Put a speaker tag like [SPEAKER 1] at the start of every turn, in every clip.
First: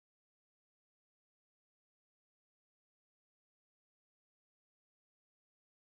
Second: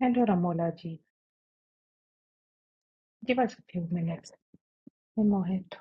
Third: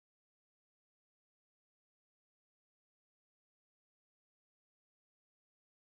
[SPEAKER 1] Hello, Ramolaji. Give us a few minutes. Hey, Mohit.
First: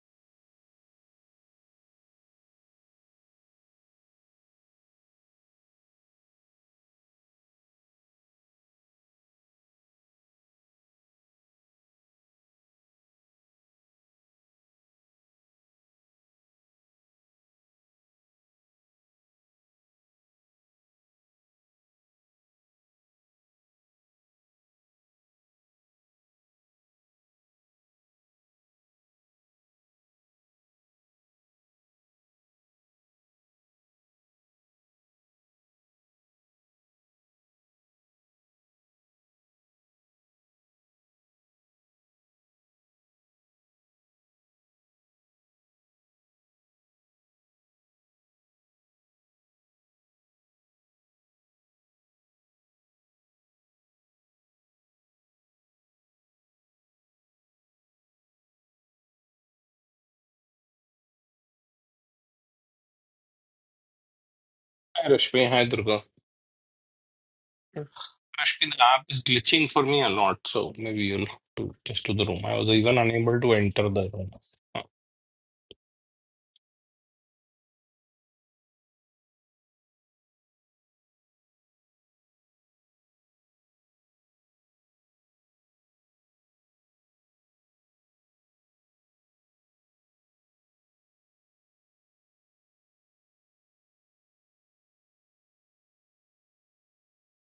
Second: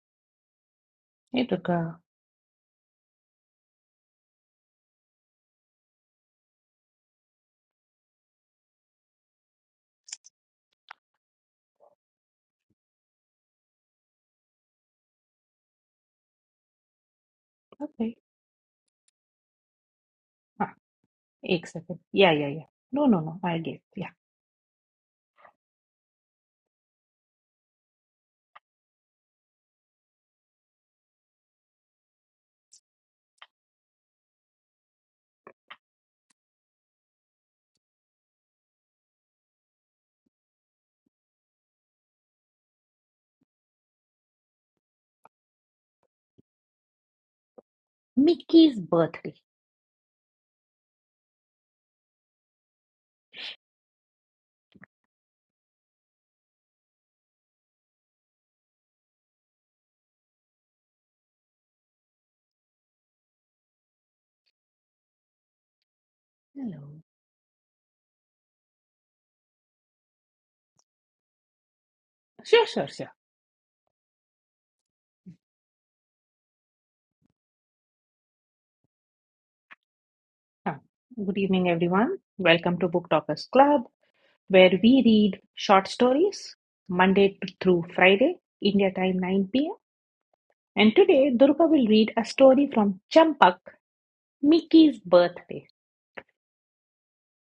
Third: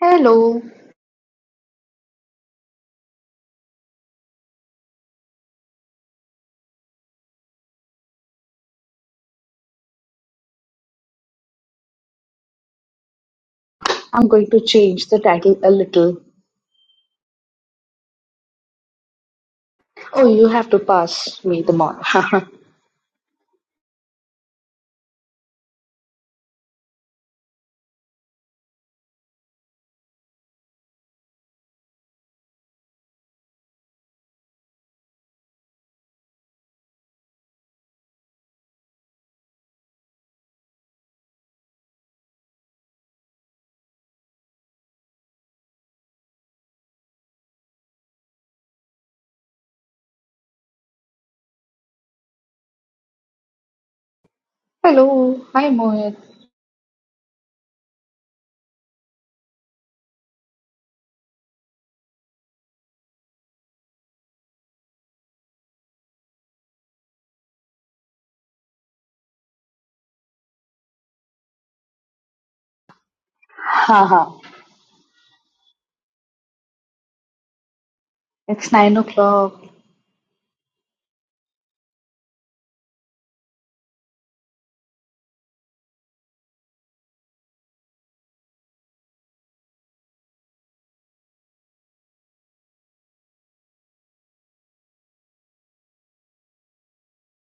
[SPEAKER 2] Hello.
[SPEAKER 1] Hey, Durga.
[SPEAKER 2] I'm going to change the title a little.
[SPEAKER 1] Okay.
[SPEAKER 2] Oh, you have
[SPEAKER 1] Ah,
[SPEAKER 2] to pass me
[SPEAKER 1] एक
[SPEAKER 2] the mod.
[SPEAKER 1] second. Yeah, yeah, yeah. No, no, no. I get. Yeah. Mickey's birthday.
[SPEAKER 2] Hello. Hi, Mohit.
[SPEAKER 3] Hi, Rashmi. Hi, Durga.
[SPEAKER 1] Hello.
[SPEAKER 3] Rashmi, the app is glitching for me a lot, so maybe you'll have to just to the room. I
[SPEAKER 1] Sure,
[SPEAKER 3] was
[SPEAKER 1] sure,
[SPEAKER 3] even
[SPEAKER 1] sure.
[SPEAKER 3] unable to enter the room.
[SPEAKER 2] Haha.
[SPEAKER 3] Uh,
[SPEAKER 2] it's nine o'clock.
[SPEAKER 1] Ah, Good evening, everyone. Welcome to Book Talkers Club, where we read short stories Monday to- through Friday, India time 9 p.m. And today, Durga will read a story from Champak, Mickey's birthday.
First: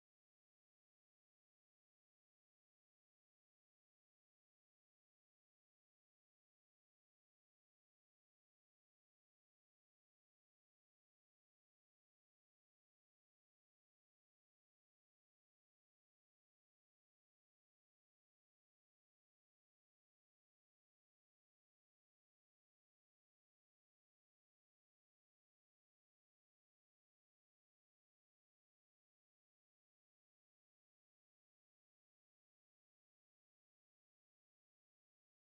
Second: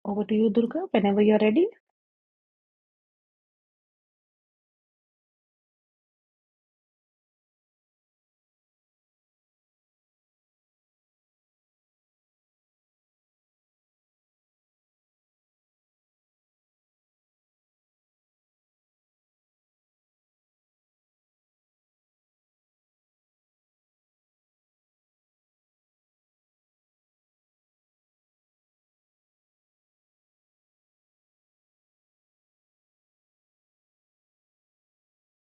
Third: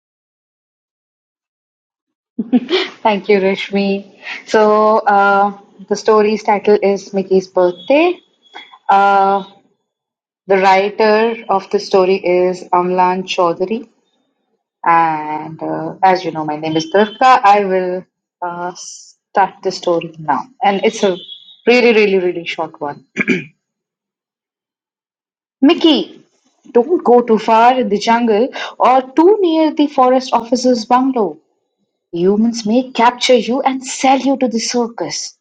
[SPEAKER 1] Over to you, Durga, whenever you're ready.
[SPEAKER 2] Thank you, Rashmi. So, uh, the story's title is Mickey's Birthday. Uh, the writer of the story is Amlan Chaudhary. And uh, as you know, my name is Durga. I will uh, start the story now. And it's a really, really, really short one. Mickey, don't go too far in the jungle or too near the forest officer's bungalow. Humans may capture you and sell you to the circus.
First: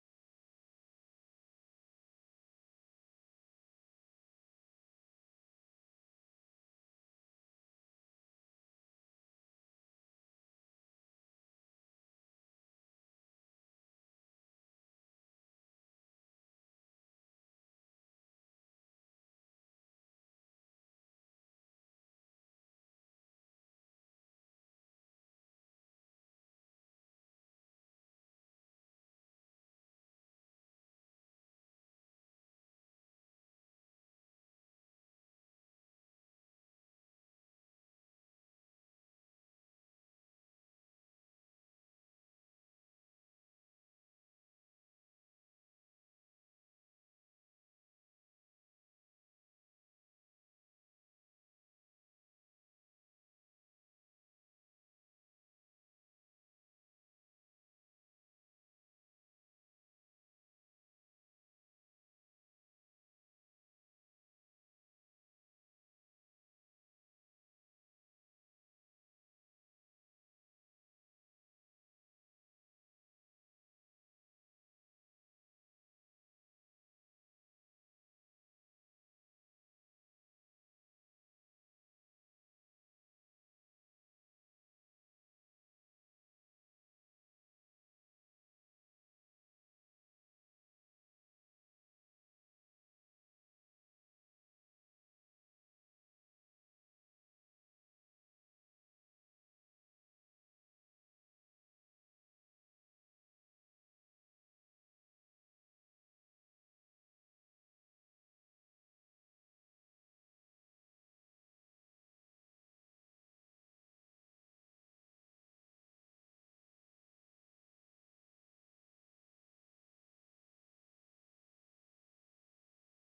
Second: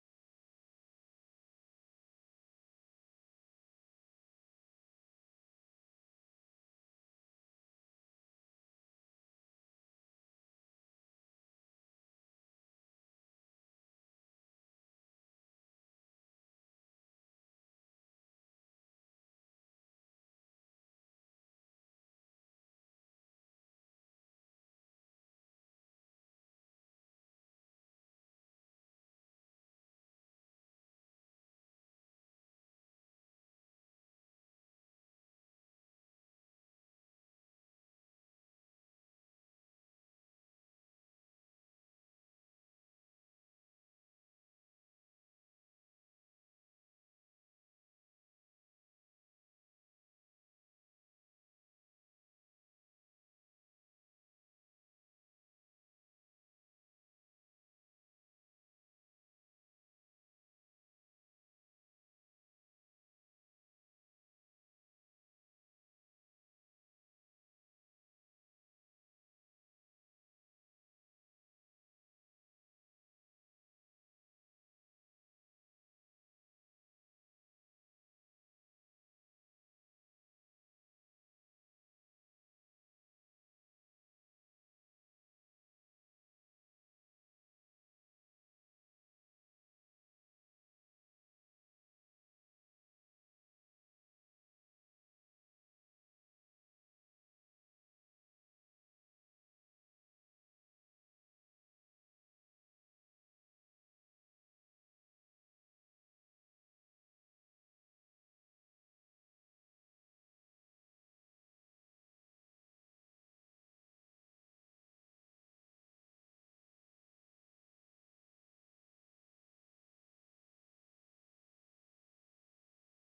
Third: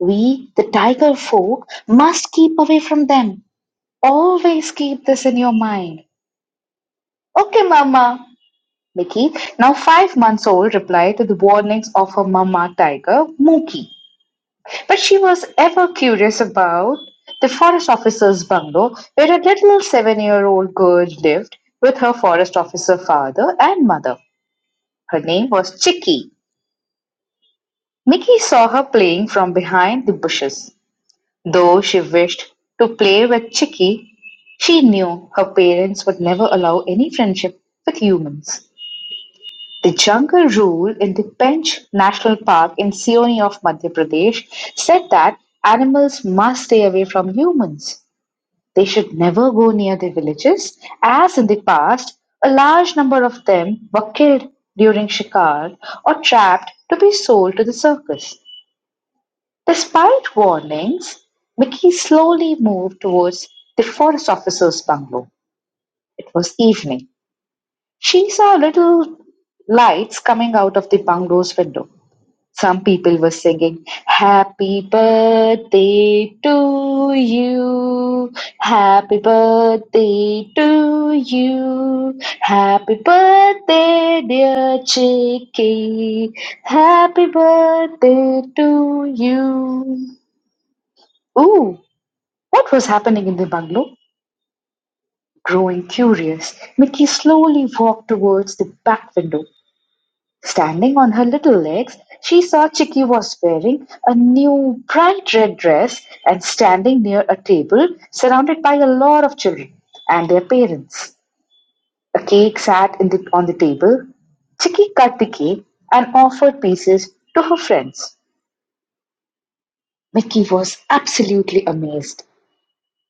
[SPEAKER 2] We, the tiger folk, must keep away from them. Always keep this in your mind. Okay, Mama. Mickey, now five months old, replied to the warnings of her Mama tiger, Mookie. But she was ever curious about the forest officer's bungalow, where a little seven-year-old girl lived with her forest officer father and mother. Her name was Chicky. Mickey saw her playing from behind the bushes. Though she wished to play with Chicky, she knew her parents would never allow any friendship with humans. The jungle rule in the Pench National Park in Sioni of Madhya Pradesh said that animals must stay away from humans. They should never go near their villages, as in the past, a large number of them were killed during shikar or trapped to be sold to the circus. Despite warnings, Mickey slowly moved towards the forest officer's bungalow. It was evening. She saw little lights coming out of the bungalow's window. Some people were singing, Happy birthday to you, happy birthday to you, happy birthday, dear Chicky, happy birthday to you. Ooh, what was happening in the bungalow? Growing curious, Mickey slowly walked towards the back window. Standing on her little legs, she saw Chicky was wearing a new bright red dress and standing near a table surrounded by a lot of children and their parents. A cake sat in the, on the table. Chicky cut the cake and offered pieces to her friends. Mickey was absolutely amazed.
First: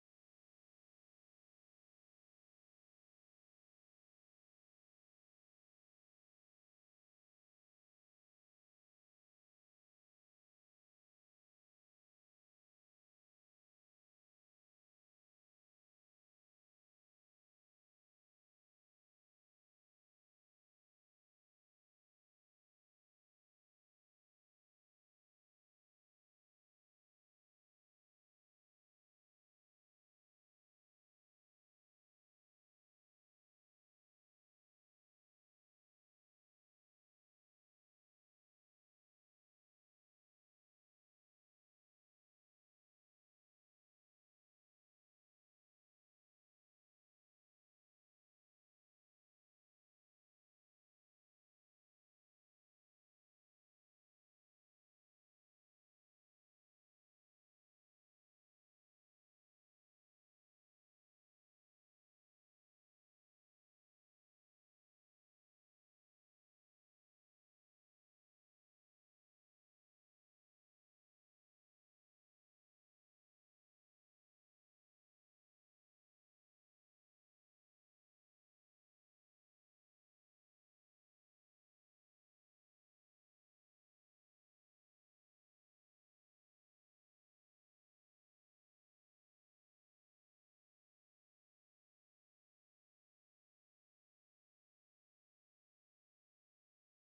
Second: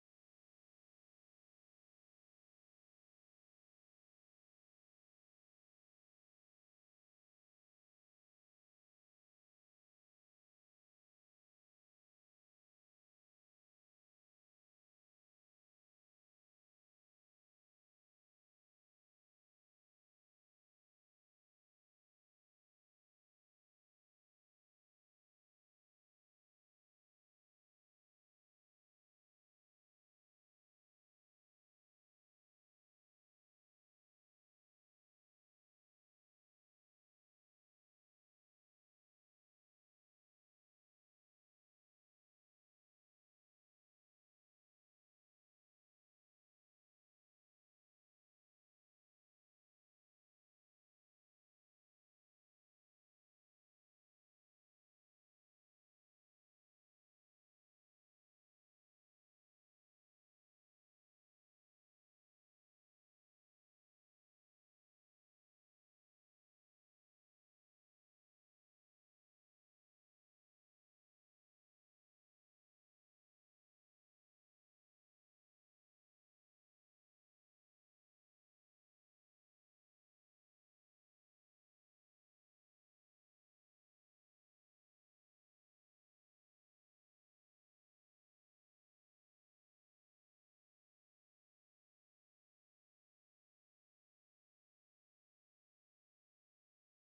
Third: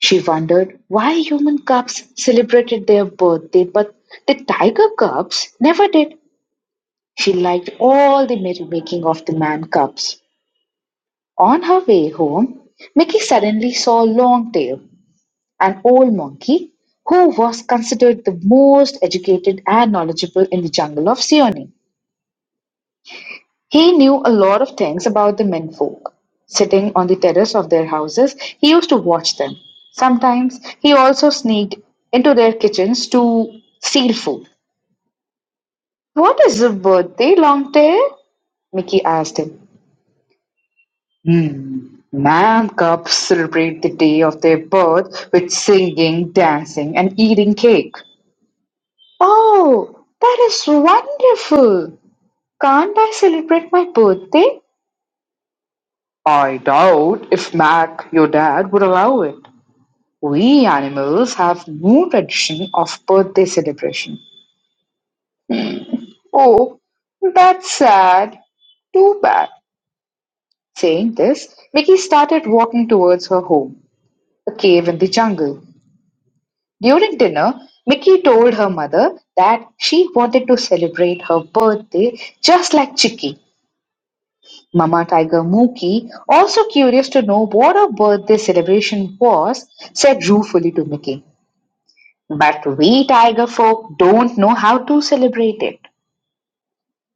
[SPEAKER 2] She wondered why human cubs celebrated their birthday, but the tiger cubs never did. She liked all the merrymaking of the man cubs. On her way home, Mickey suddenly saw Longtail, an old monkey who was considered the most educated and knowledgeable in the jungle of Seoni. He knew a lot of things about the men folk. Sitting on the terrace of their houses, he used to watch them. Sometimes he also sneaked into their kitchens to steal food. What is a birthday, Longtail? Mickey asked him. Hmm. Man-cubs celebrate the day of their birth with singing, dancing, and eating cake. Oh, that is wonderful. Can't I celebrate my birthday? I doubt if Mac, your dad, would allow it. We animals have no tradition of birthday celebration. Oh, that's sad. Too bad. Saying this, Vicky started walking towards her home, a cave in the jungle. During dinner, Mickey told her mother that she wanted to celebrate her birthday just like Chicky. Mama Tiger Mookie, also curious to know what her birthday celebration was, said ruefully to Mickey, But we tiger folk don't know how to celebrate it.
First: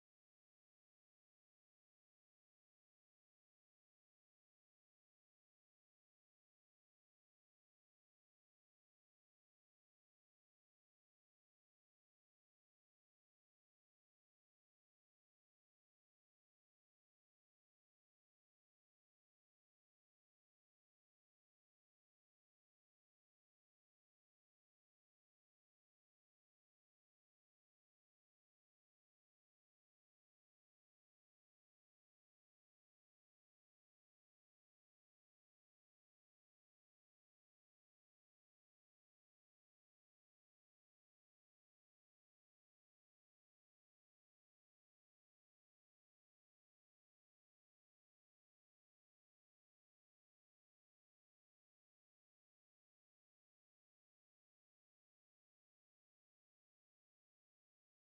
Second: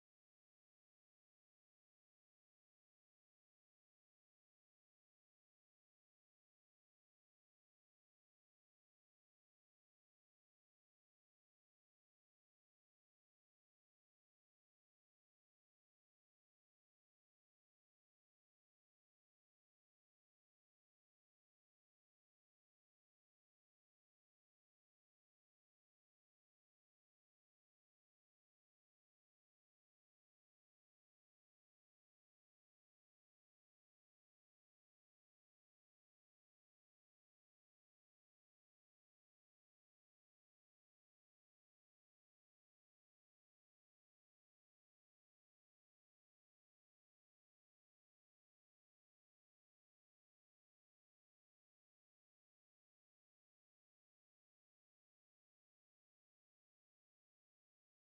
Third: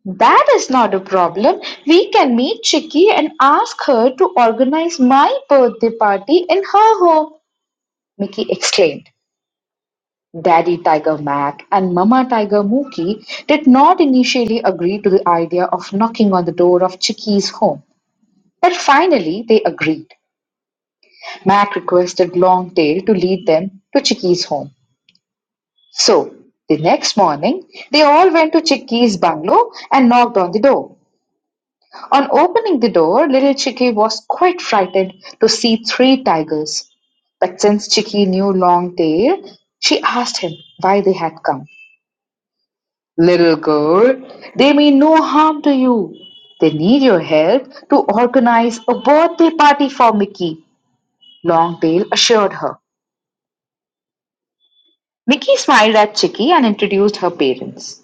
[SPEAKER 2] That is not a problem. We can meet Chicky and ask her to organize my birthday party in her home, Mickey exclaimed. Daddy Tiger Mac and Mama Tiger Mookie did not initially agree to the idea of knocking on the door of Chicky's home, but finally they agreed. Mac requested Longtail to lead them to Chicky's home. So, the next morning, they all went to Chicky's bungalow and knocked on the door. On opening the door, little Chicky was quite frightened to see three tigers. But since Chicky knew Longtail, she asked him why they had come. Little girl, they mean no harm to you. They need your help to organize a birthday party for Mickey, Longtail assured her. Mickey smiled at Chicky and introduced her parents.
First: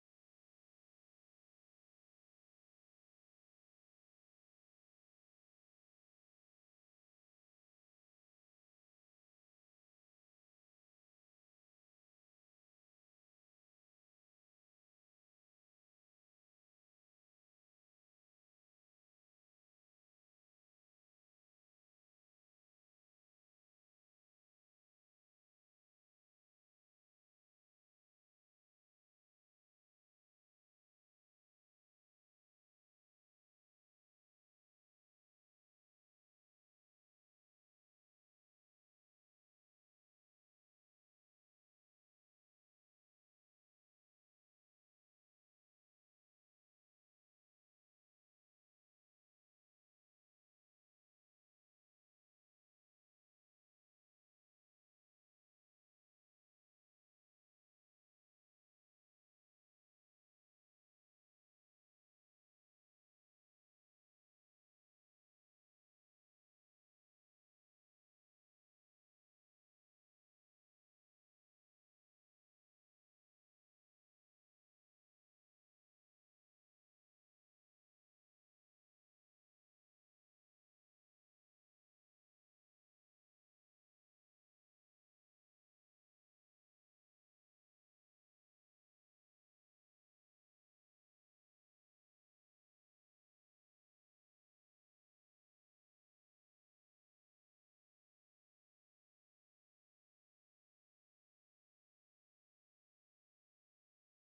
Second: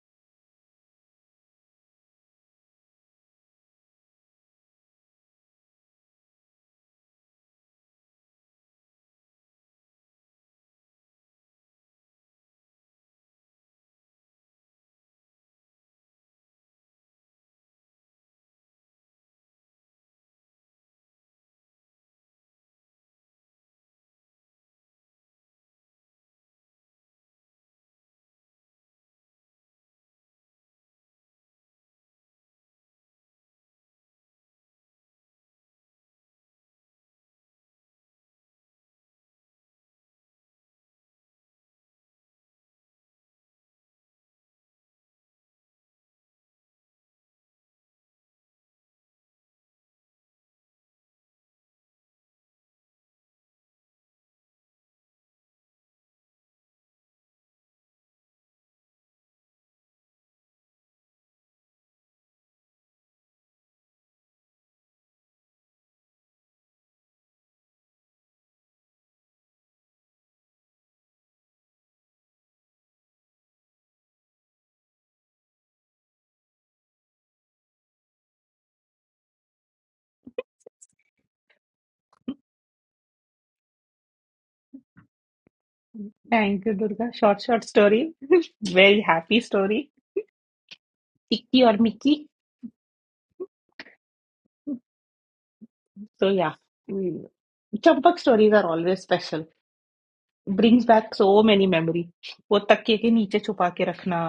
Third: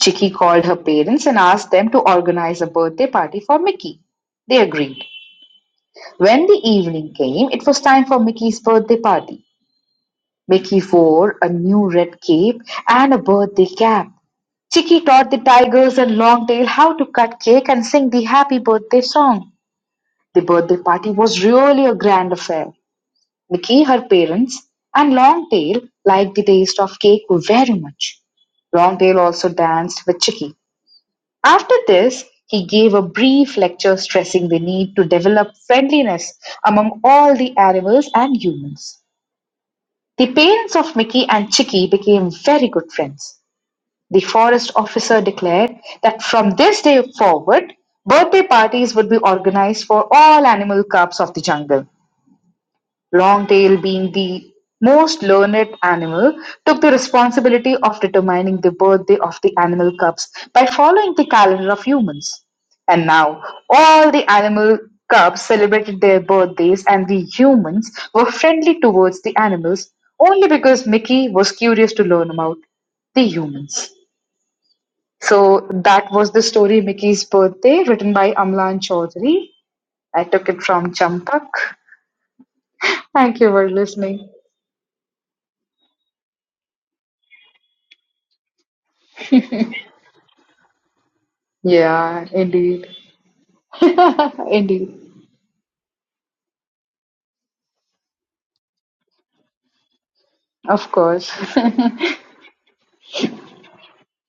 [SPEAKER 2] Chicky called her parents and asked them to organize a birthday party for Mickey. They agreed. When the evening came, it was time for Mickey's birthday party. Mickey wore a new red cape and a birthday cap. Chicky taught the tigers and Longtail how to cut cake and sing the happy birthday song. The birthday party was really a grand affair. Mickey, her parents, and Longtail liked the taste of cake very much. Longtail also danced with Chicky. After this, he gave a brief lecture stressing the need to develop friendliness among all the animals and humans. The parents of Mickey and Chicky became very good friends. The forest officer declared that from this day forward, birthday parties would be organized for all animal cubs of the jungle. Longtail, being the most learned animal, took the responsibility of determining the birthday of the animal cubs by following the calendar of humans. And now, all the animal cubs celebrated their birthdays, and the humans were friendly towards the animals only because Mickey was curious to learn about the humans. So that was the story Mickey's Birthday, written by Amlan Chaudhary. I took it from Champak. Thank you for listening.
[SPEAKER 1] Thank you, Durga. Short, short story. Very happy story. Tikki or
[SPEAKER 2] Yeah,
[SPEAKER 1] Mickey.
[SPEAKER 2] indeed. indeed.
[SPEAKER 1] So yeah, Mm. Champak stories are always special. Brings
[SPEAKER 2] Of
[SPEAKER 1] back
[SPEAKER 2] course.
[SPEAKER 1] so many memory. वो तकिए के नीचे छुपा के रखना,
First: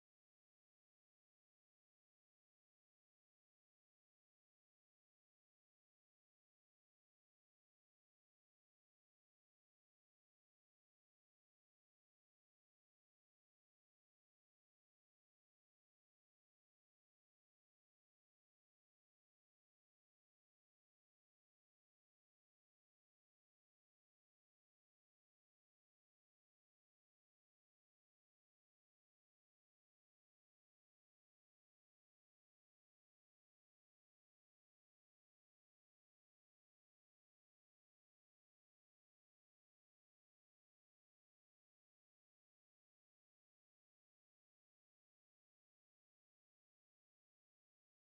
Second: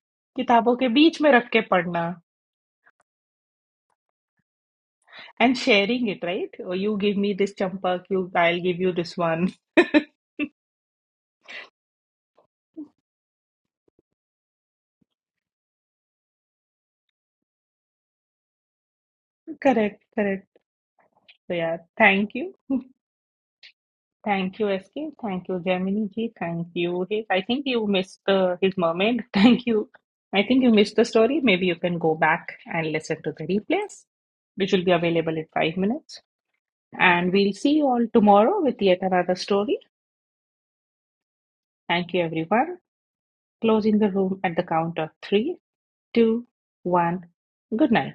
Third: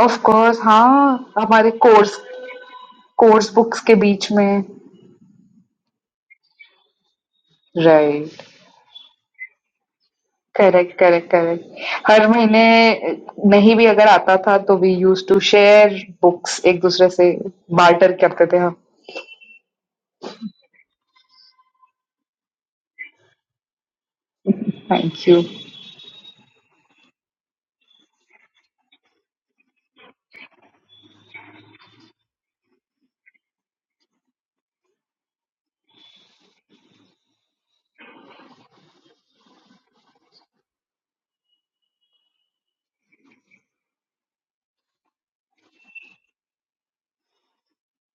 [SPEAKER 2] Of course,
[SPEAKER 1] किताबों के बीच में
[SPEAKER 2] हाँ
[SPEAKER 1] रख के
[SPEAKER 2] हमारे
[SPEAKER 1] पढ़ना,
[SPEAKER 2] कोर्स कोर्स बुक्स के बीच में
[SPEAKER 1] and sharing it, right? Oh, you give me this Champak, you
[SPEAKER 2] right
[SPEAKER 1] I'll give you this one.
[SPEAKER 2] Correct correct correct हर महीने नहीं भी अगर आता था तो we use to share books एक दूसरे से बार्टर करते थे हम
[SPEAKER 1] Correct, correct. So yeah, thank you. Thank you, SK.
[SPEAKER 2] Thank you
[SPEAKER 1] Thank you, Gemini ji. Thank you, Hiz. I think you missed the his mermaid. Thank you. I think you missed the story. Maybe you can go back and listen to the replays, which will be available in five minutes. And we'll see you all tomorrow with yet another story. Thank you, everyone. Closing the room at the count of three, two, one. Good night.